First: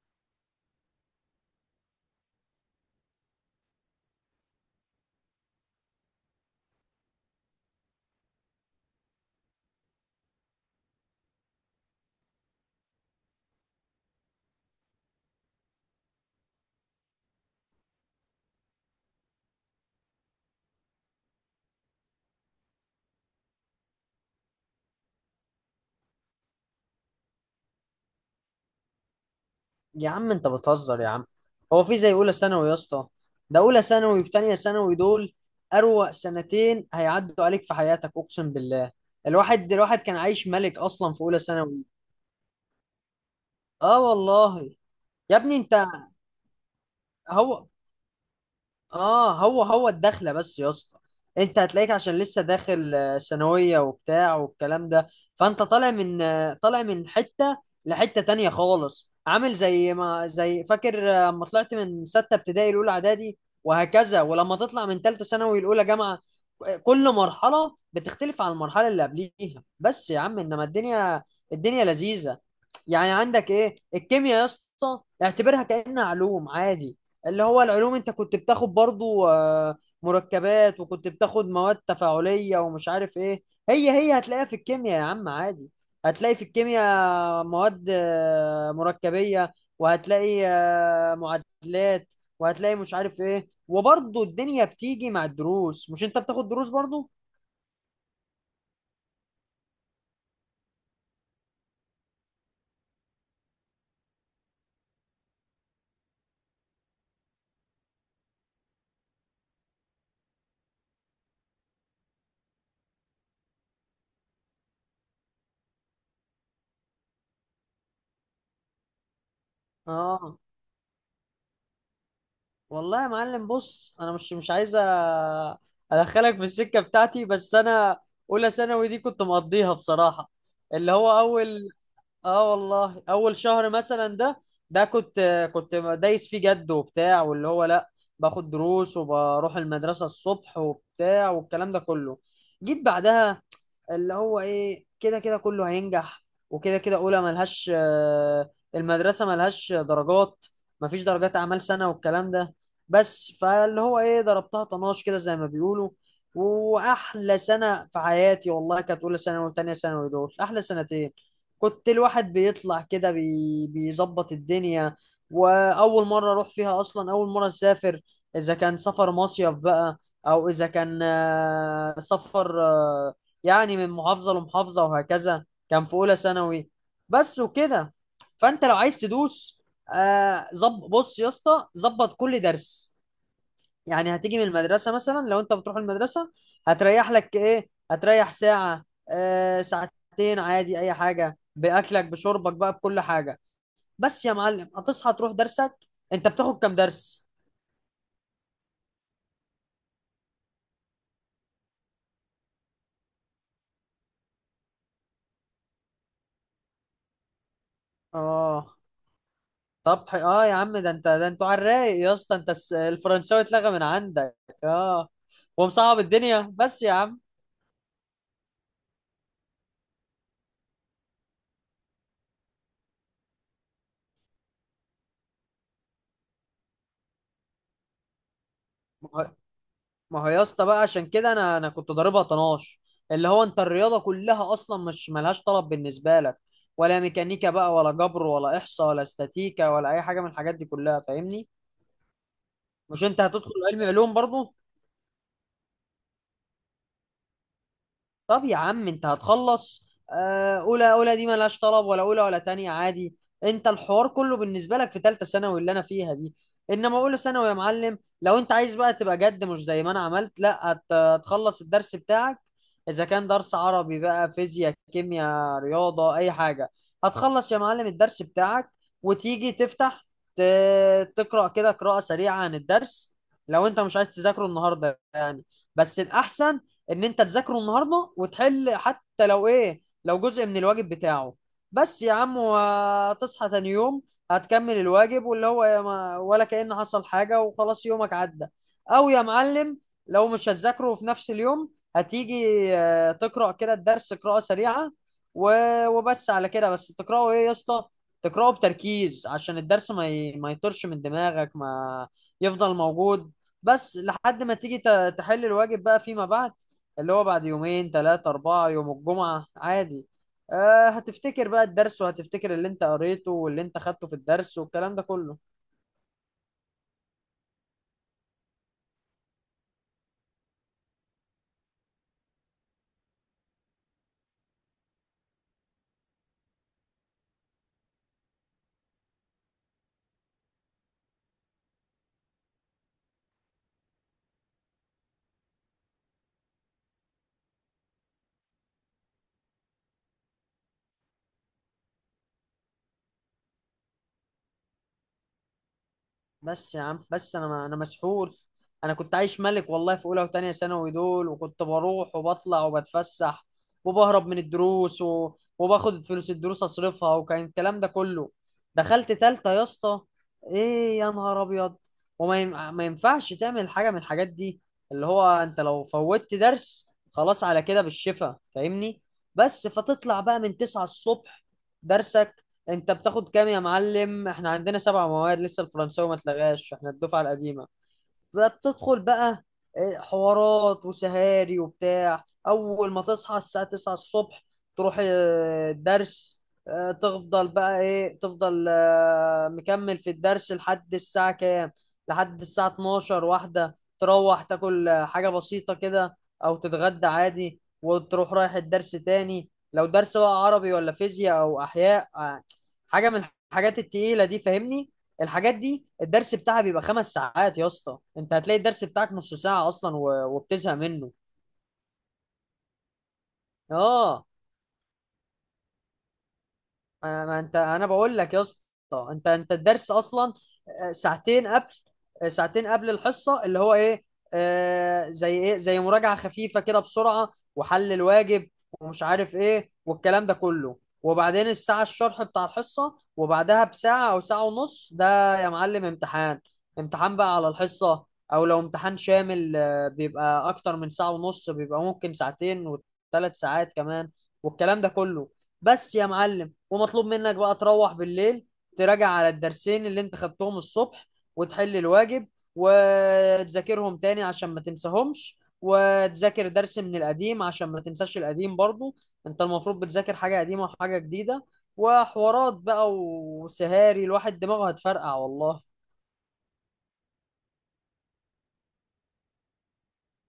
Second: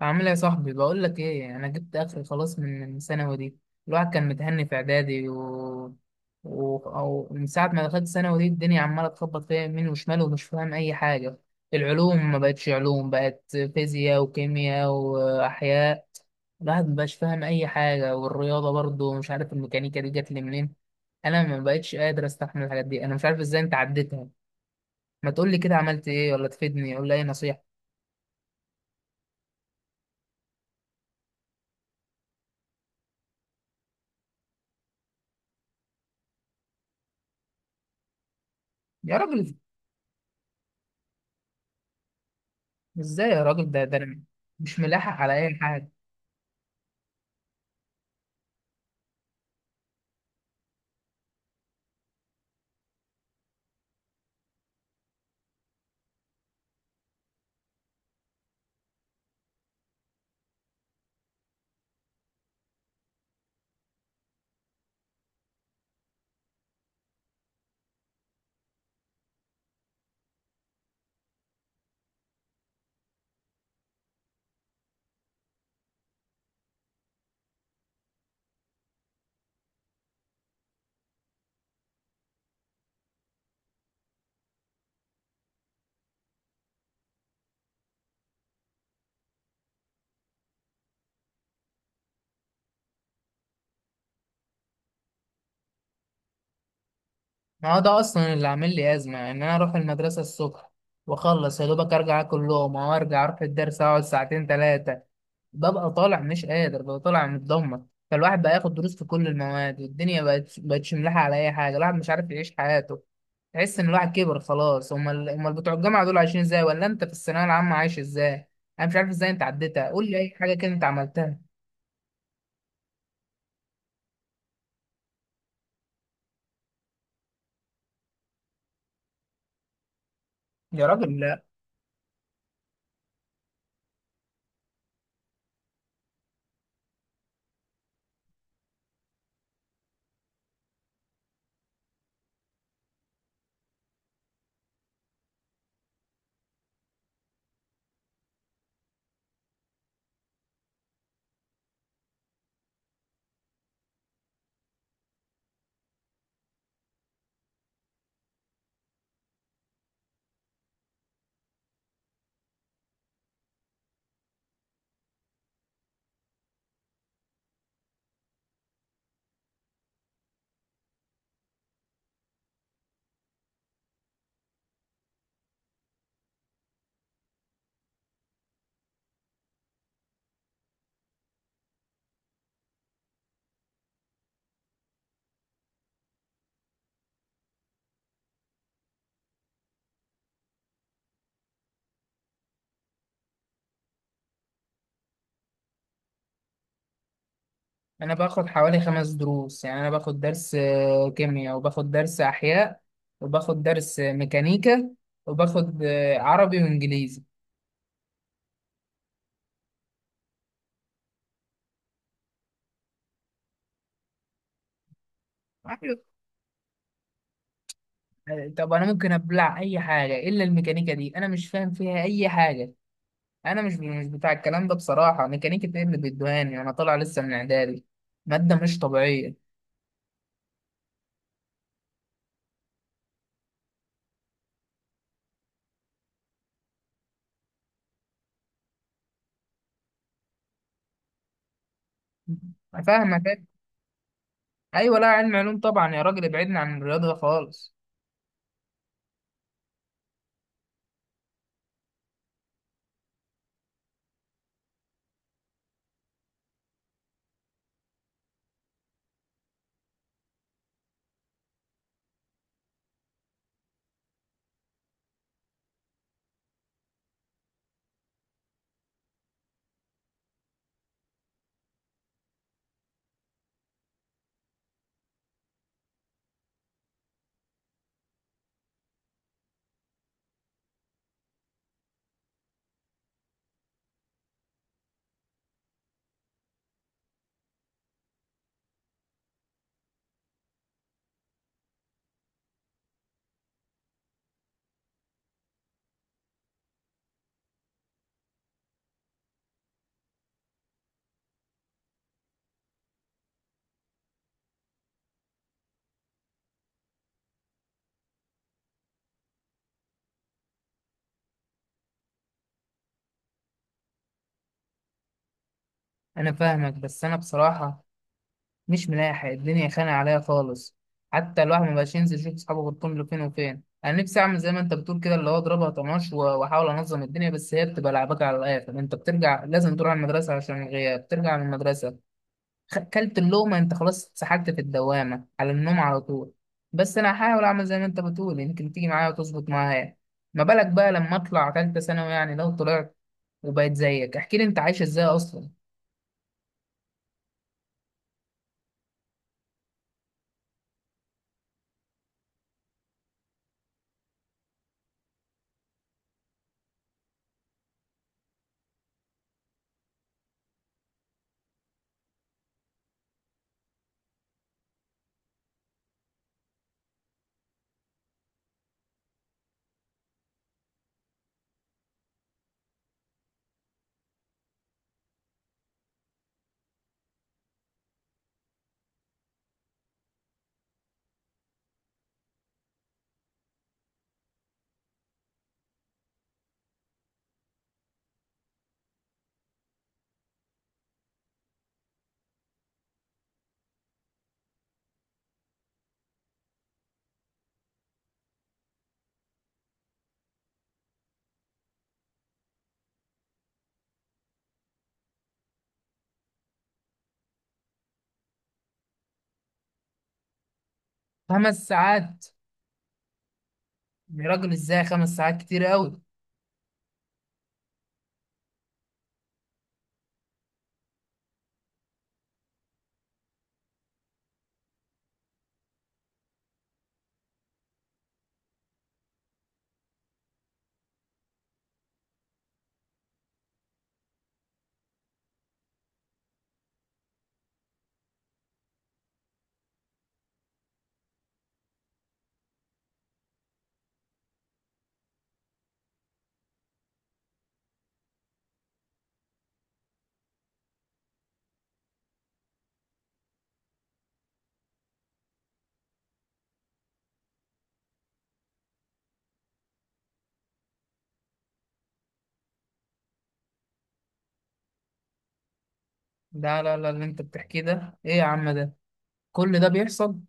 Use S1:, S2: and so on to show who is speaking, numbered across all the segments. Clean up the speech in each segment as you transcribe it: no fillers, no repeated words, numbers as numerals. S1: عامل ايه يا صاحبي؟ بقول لك ايه، انا جبت اخر خلاص من الثانوي دي. الواحد كان متهني في اعدادي و من ساعه ما دخلت ثانوي دي الدنيا عماله تخبط فيها يمين وشمال، ومش فاهم اي حاجه. العلوم ما بقتش علوم، بقت فيزياء وكيمياء واحياء. الواحد ما بقاش فاهم اي حاجه، والرياضه برضه مش عارف الميكانيكا دي جت لي منين. انا ما بقتش قادر استحمل الحاجات دي، انا مش عارف ازاي انت عديتها. ما تقول لي كده عملت ايه، ولا تفيدني ولا اي نصيحه.
S2: يا عم انت بتهزر يا عم. هو في زي اولى ثانوي يا اسطى؟ ده اولى ثانوي وتانية ثانوي دول، اروق، سنتين هيعدوا عليك في حياتك اقسم بالله.
S1: يا راجل
S2: الواحد كان عايش ملك اصلا في اولى ثانوي،
S1: ازاي يا راجل؟ ده
S2: اه
S1: أنا
S2: والله.
S1: مش ملاحق على
S2: يا
S1: اي
S2: ابني انت،
S1: حاجه.
S2: هو هو الدخله بس يا اسطى، انت هتلاقيك عشان لسه داخل ثانويه وبتاع والكلام ده. فانت طالع من طالع من حته لحته تانية خالص، عامل زي ما زي فاكر اما طلعت من سته ابتدائي الاولى اعدادي، وهكذا. ولما تطلع من ثالثه ثانوي الاولى جامعه، كل مرحله بتختلف عن المرحله اللي قبليها، بس يا عم انما الدنيا، الدنيا لذيذه. يعني عندك ايه، الكيمياء يا اسطى اعتبرها كأنها علوم عادي، اللي هو العلوم انت كنت بتاخد برضو مركبات، وكنت بتاخد مواد تفاعلية ومش عارف ايه. هي هتلاقيها في الكيمياء يا عم عادي، هتلاقي في الكيمياء مواد مركبية، وهتلاقي معادلات، وهتلاقي مش عارف ايه. وبرضو الدنيا بتيجي مع الدروس، مش انت بتاخد دروس برضو؟
S1: ما هو ده اصلا اللي عامل لي ازمه، ان انا اروح المدرسه الصبح واخلص يا دوبك، ارجع اكل لقمه، وارجع اروح الدرس اقعد ساعتين ثلاثه، ببقى طالع مش قادر، ببقى طالع متدمر. فالواحد بقى ياخد دروس في كل المواد، والدنيا بقت بقتش ملاحقه على اي حاجه، الواحد مش عارف يعيش حياته. تحس ان الواحد كبر خلاص. امال امال بتوع الجامعه دول عايشين ازاي؟ ولا انت في الثانويه العامه عايش ازاي؟ انا مش عارف ازاي انت عديتها، قول لي اي
S2: اه
S1: حاجه كده انت عملتها.
S2: والله يا معلم، بص انا مش عايز ادخلك في السكه بتاعتي، بس انا اولى ثانوي دي كنت مقضيها بصراحه،
S1: يا
S2: اللي
S1: راجل
S2: هو
S1: لا،
S2: اول، اه والله اول شهر مثلا ده، ده كنت كنت دايس فيه جد وبتاع، واللي هو لا باخد دروس وبروح المدرسه الصبح وبتاع والكلام ده كله. جيت بعدها اللي هو ايه، كده كده كله هينجح، وكده كده اولى ملهاش المدرسه ملهاش درجات، مفيش درجات اعمال سنه والكلام ده. بس فاللي هو ايه، ضربتها طناش كده زي ما بيقولوا، واحلى سنه في حياتي والله كانت اولى ثانوي وتانية ثانوي، دول احلى سنتين. كنت الواحد بيطلع كده بيظبط الدنيا، واول مره اروح فيها اصلا، اول مره اسافر، اذا كان سفر مصيف بقى او اذا كان سفر يعني من محافظة لمحافظة، وهكذا كان في أولى ثانوي بس وكده. فأنت لو عايز تدوس، آه زب بص يا اسطى، ظبط كل درس، يعني هتيجي من المدرسة مثلا، لو أنت بتروح المدرسة هتريح لك إيه، هتريح ساعة آه ساعتين عادي، أي حاجة، بأكلك بشربك بقى بكل حاجة، بس يا معلم هتصحى تروح درسك. أنت بتاخد كام درس؟
S1: انا باخد حوالي خمس دروس. يعني انا باخد درس كيمياء، وباخد درس احياء، وباخد درس ميكانيكا، وباخد عربي وانجليزي.
S2: آه طب يا عم، ده انت ده انتوا على الرايق يا اسطى، انت الفرنساوي اتلغى من عندك، اه، ومصعب
S1: أيوة.
S2: الدنيا بس يا عم.
S1: طب انا ممكن ابلع اي حاجه الا الميكانيكا دي، انا مش فاهم فيها اي حاجه. انا مش بتاع الكلام ده بصراحه. ميكانيكا ايه اللي بيدوهاني؟ انا طالع لسه من اعدادي، ماده مش
S2: ما هو
S1: طبيعيه.
S2: ما هو يا اسطى بقى عشان كده انا كنت ضاربها طناش، اللي هو انت الرياضه كلها اصلا مش ملهاش طلب بالنسبه لك، ولا ميكانيكا بقى ولا جبر ولا احصاء ولا استاتيكا ولا اي حاجه من الحاجات دي كلها، فاهمني؟
S1: أنا
S2: مش
S1: فاهمك
S2: انت
S1: أيوة.
S2: هتدخل علم علوم برضو.
S1: ايوه لا علم علوم طبعا يا راجل، ابعدنا عن الرياضه خالص.
S2: طب يا عم انت هتخلص، اولى دي ملهاش طلب، ولا اولى ولا تانية عادي، انت الحوار كله بالنسبه لك في ثالثه ثانوي اللي انا فيها دي. انما اولى ثانوي يا معلم، لو انت عايز بقى تبقى جد مش زي ما انا عملت، لا هتخلص الدرس بتاعك، اذا كان درس عربي بقى، فيزياء، كيمياء، رياضه، اي حاجه، هتخلص يا معلم الدرس بتاعك، وتيجي تفتح تقرا كده قراءه سريعه عن الدرس، لو انت مش عايز تذاكره النهارده يعني. بس الاحسن ان انت تذاكره النهارده، وتحل حتى لو ايه، لو جزء من الواجب بتاعه بس يا عم، وتصحى تاني يوم هتكمل الواجب، واللي هو يا ما، ولا كأن حصل حاجة وخلاص يومك عدى. او يا معلم لو مش هتذاكره في نفس اليوم، هتيجي تقرأ كده الدرس قراءة سريعة وبس على كده، بس تقرأه ايه يا اسطى، تقرأه بتركيز عشان الدرس ما يطرش من دماغك، ما يفضل موجود، بس لحد ما تيجي تحل الواجب بقى فيما بعد، اللي هو بعد يومين ثلاثة أربعة، يوم الجمعة عادي. آه هتفتكر بقى الدرس، وهتفتكر اللي انت قريته واللي انت خدته في الدرس والكلام ده كله.
S1: انا فاهمك، بس انا بصراحه مش ملاحق، الدنيا خانقة عليا خالص. حتى الواحد ما بقاش ينزل يشوف صحابه غير كل فين وفين. انا نفسي اعمل زي ما انت بتقول كده، اللي هو اضربها طناش واحاول انظم الدنيا، بس هي بتبقى لعبك على الاخر، انت بترجع لازم تروح المدرسه عشان الغياب، ترجع من المدرسه، كلت اللقمه انت خلاص اتسحلت في الدوامه، على النوم على طول. بس انا هحاول اعمل زي ما انت بتقول، يمكن تيجي معايا وتظبط معايا. ما بالك بقى لما اطلع تالتة ثانوي، يعني لو طلعت وبقيت زيك، احكي لي انت عايش ازاي اصلا.
S2: بس يا عم، بس انا مسحول. انا كنت عايش ملك والله في اولى وتانية ثانوي دول، وكنت بروح وبطلع وبتفسح وبهرب من الدروس وباخد فلوس الدروس اصرفها، وكان الكلام ده كله. دخلت تالتة يا اسطى، ايه يا نهار ابيض، ما ينفعش تعمل حاجة من الحاجات دي، اللي هو انت لو فوتت درس خلاص على كده بالشفا، فاهمني؟ بس فتطلع بقى من 9 الصبح درسك. انت بتاخد كام يا معلم؟ احنا عندنا سبع مواد لسه، الفرنساوي ما اتلغاش، احنا الدفعه القديمه. بقى بتدخل بقى حوارات وسهاري وبتاع، اول ما تصحى الساعة 9 الصبح تروح الدرس، تفضل بقى ايه، تفضل مكمل في الدرس لحد الساعة كام، لحد الساعة 12 واحدة، تروح تاكل حاجة بسيطة كده او تتغدى عادي، وتروح رايح الدرس تاني، لو درس بقى عربي ولا فيزياء او احياء حاجة من الحاجات التقيلة دي، فاهمني؟ الحاجات دي الدرس بتاعها بيبقى خمس ساعات يا اسطى، انت هتلاقي الدرس بتاعك نص ساعة اصلا وبتزهق منه.
S1: خمس ساعات؟
S2: اه
S1: يا راجل ازاي خمس ساعات؟ كتير قوي.
S2: ما انت انا بقول لك يا اسطى، انت الدرس اصلا ساعتين قبل ساعتين قبل الحصه، اللي هو ايه زي ايه، زي مراجعه خفيفه كده بسرعه، وحل الواجب ومش عارف ايه والكلام ده كله، وبعدين الساعه الشرح بتاع الحصه، وبعدها بساعه او ساعه ونص ده يا معلم امتحان، امتحان بقى على الحصه. او لو امتحان شامل بيبقى اكتر من ساعه ونص، بيبقى ممكن ساعتين وثلاث ساعات كمان والكلام ده كله. بس يا معلم ومطلوب منك بقى تروح بالليل، تراجع على الدرسين اللي انت خدتهم الصبح، وتحل الواجب، وتذاكرهم تاني عشان ما تنساهمش، وتذاكر درس من القديم عشان ما تنساش القديم برضو. انت المفروض بتذاكر حاجة قديمة وحاجة جديدة، وحوارات بقى وسهاري، الواحد دماغه هتفرقع والله.
S1: لا لا لا، اللي انت بتحكيه ده ايه يا عم ده؟ كل ده بيحصل؟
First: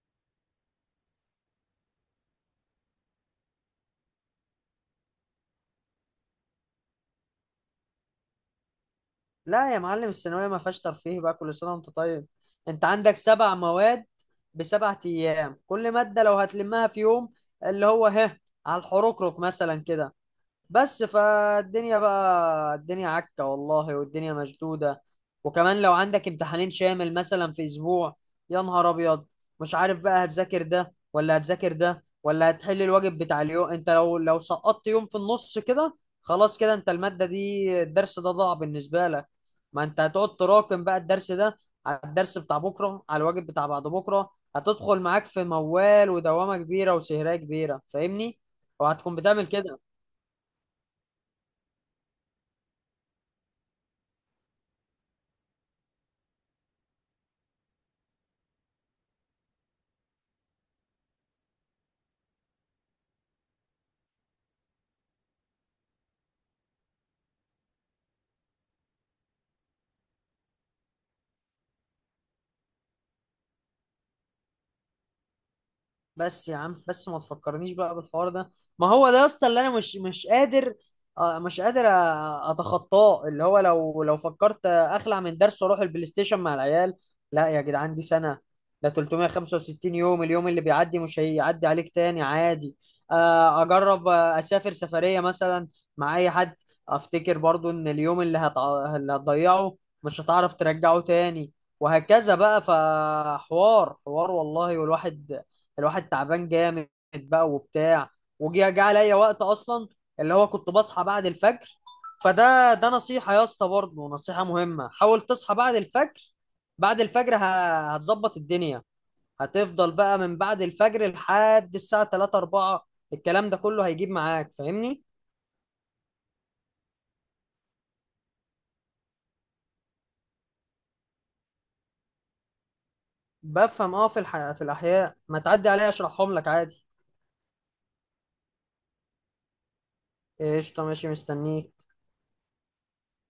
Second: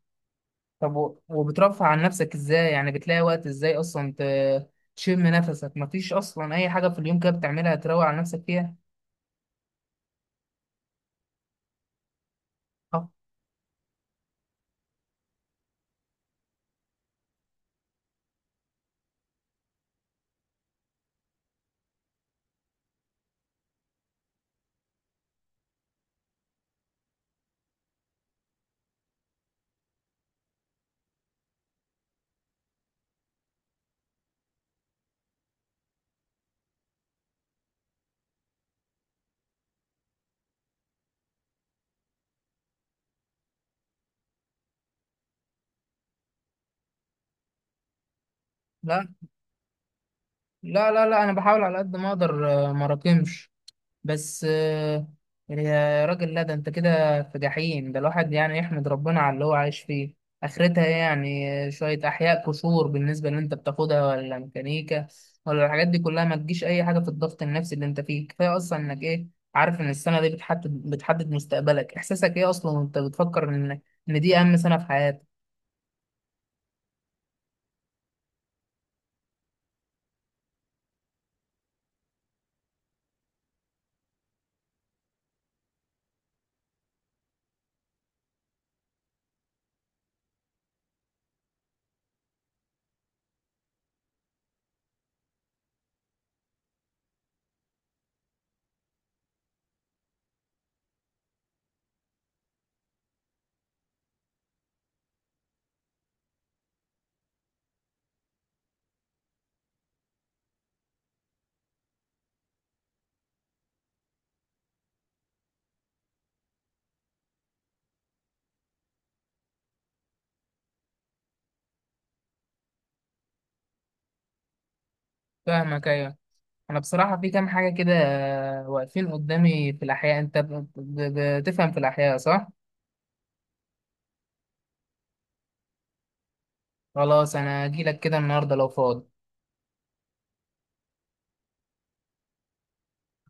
S1: طب وبترفع عن نفسك ازاي؟ يعني بتلاقي وقت ازاي اصلا تشم نفسك؟ مفيش اصلا اي حاجة في اليوم كده بتعملها تروق على نفسك فيها؟
S2: لا يا معلم الثانوية ما فيهاش ترفيه بقى، كل سنة وانت طيب. انت
S1: أه.
S2: عندك سبع مواد بسبع ايام، كل مادة لو هتلمها في يوم، اللي هو ها، على الحروكروك مثلا كده. بس فالدنيا بقى، الدنيا عكة والله والدنيا مشدودة، وكمان لو عندك امتحانين شامل مثلا في أسبوع، يا نهار أبيض، مش عارف بقى هتذاكر ده ولا هتذاكر ده ولا هتحل الواجب بتاع اليوم. أنت لو سقطت يوم في النص كده، خلاص كده أنت المادة دي الدرس ده ضاع بالنسبة لك، ما أنت هتقعد تراكم بقى الدرس ده على الدرس بتاع بكرة، على الواجب بتاع بعد بكرة، هتدخل معاك في موال ودوامة كبيرة وسهرية كبيرة، فاهمني؟
S1: لا
S2: وهتكون بتعمل كده.
S1: لا لا لا، انا بحاول على قد ما اقدر ما راكمش، بس يا راجل لا، ده انت كده في جحيم. ده الواحد يعني يحمد ربنا على اللي هو عايش فيه. اخرتها إيه يعني؟ شوية احياء قشور بالنسبة اللي انت بتاخدها، ولا ميكانيكا، ولا الحاجات دي كلها ما تجيش اي حاجة في الضغط النفسي اللي انت فيه. كفاية اصلا انك ايه، عارف ان السنة دي بتحدد مستقبلك، احساسك ايه اصلا وانت بتفكر ان دي اهم سنة في حياتك.
S2: بس يا عم، بس ما تفكرنيش بقى بالحوار ده، ما هو ده يا اسطى اللي انا مش قادر مش قادر اتخطاه، اللي هو لو فكرت اخلع من درس واروح البلاي ستيشن مع العيال، لا يا جدعان، دي سنه، ده 365 يوم، اليوم اللي بيعدي مش هيعدي عليك تاني عادي. اجرب اسافر سفريه مثلا مع اي حد، افتكر برضو ان اليوم اللي هتضيعه مش هتعرف ترجعه تاني، وهكذا بقى، فحوار حوار والله، والواحد، الواحد تعبان جامد بقى وبتاع. جه عليا وقت اصلا اللي هو كنت بصحى بعد الفجر، فده ده نصيحة يا اسطى، برضه نصيحة مهمة، حاول تصحى بعد الفجر، بعد الفجر هتظبط الدنيا، هتفضل بقى من بعد الفجر لحد الساعة 3 4 الكلام ده كله، هيجيب معاك، فاهمني؟
S1: فاهمك ايوه. انا بصراحة في كام حاجة كده واقفين قدامي في الاحياء، انت بتفهم في الاحياء صح؟
S2: بفهم اه، في الأحياء ما تعدي عليا اشرحهم لك عادي.
S1: خلاص انا هجيلك كده النهارده لو فاضي.
S2: قشطة ماشي مستنيك.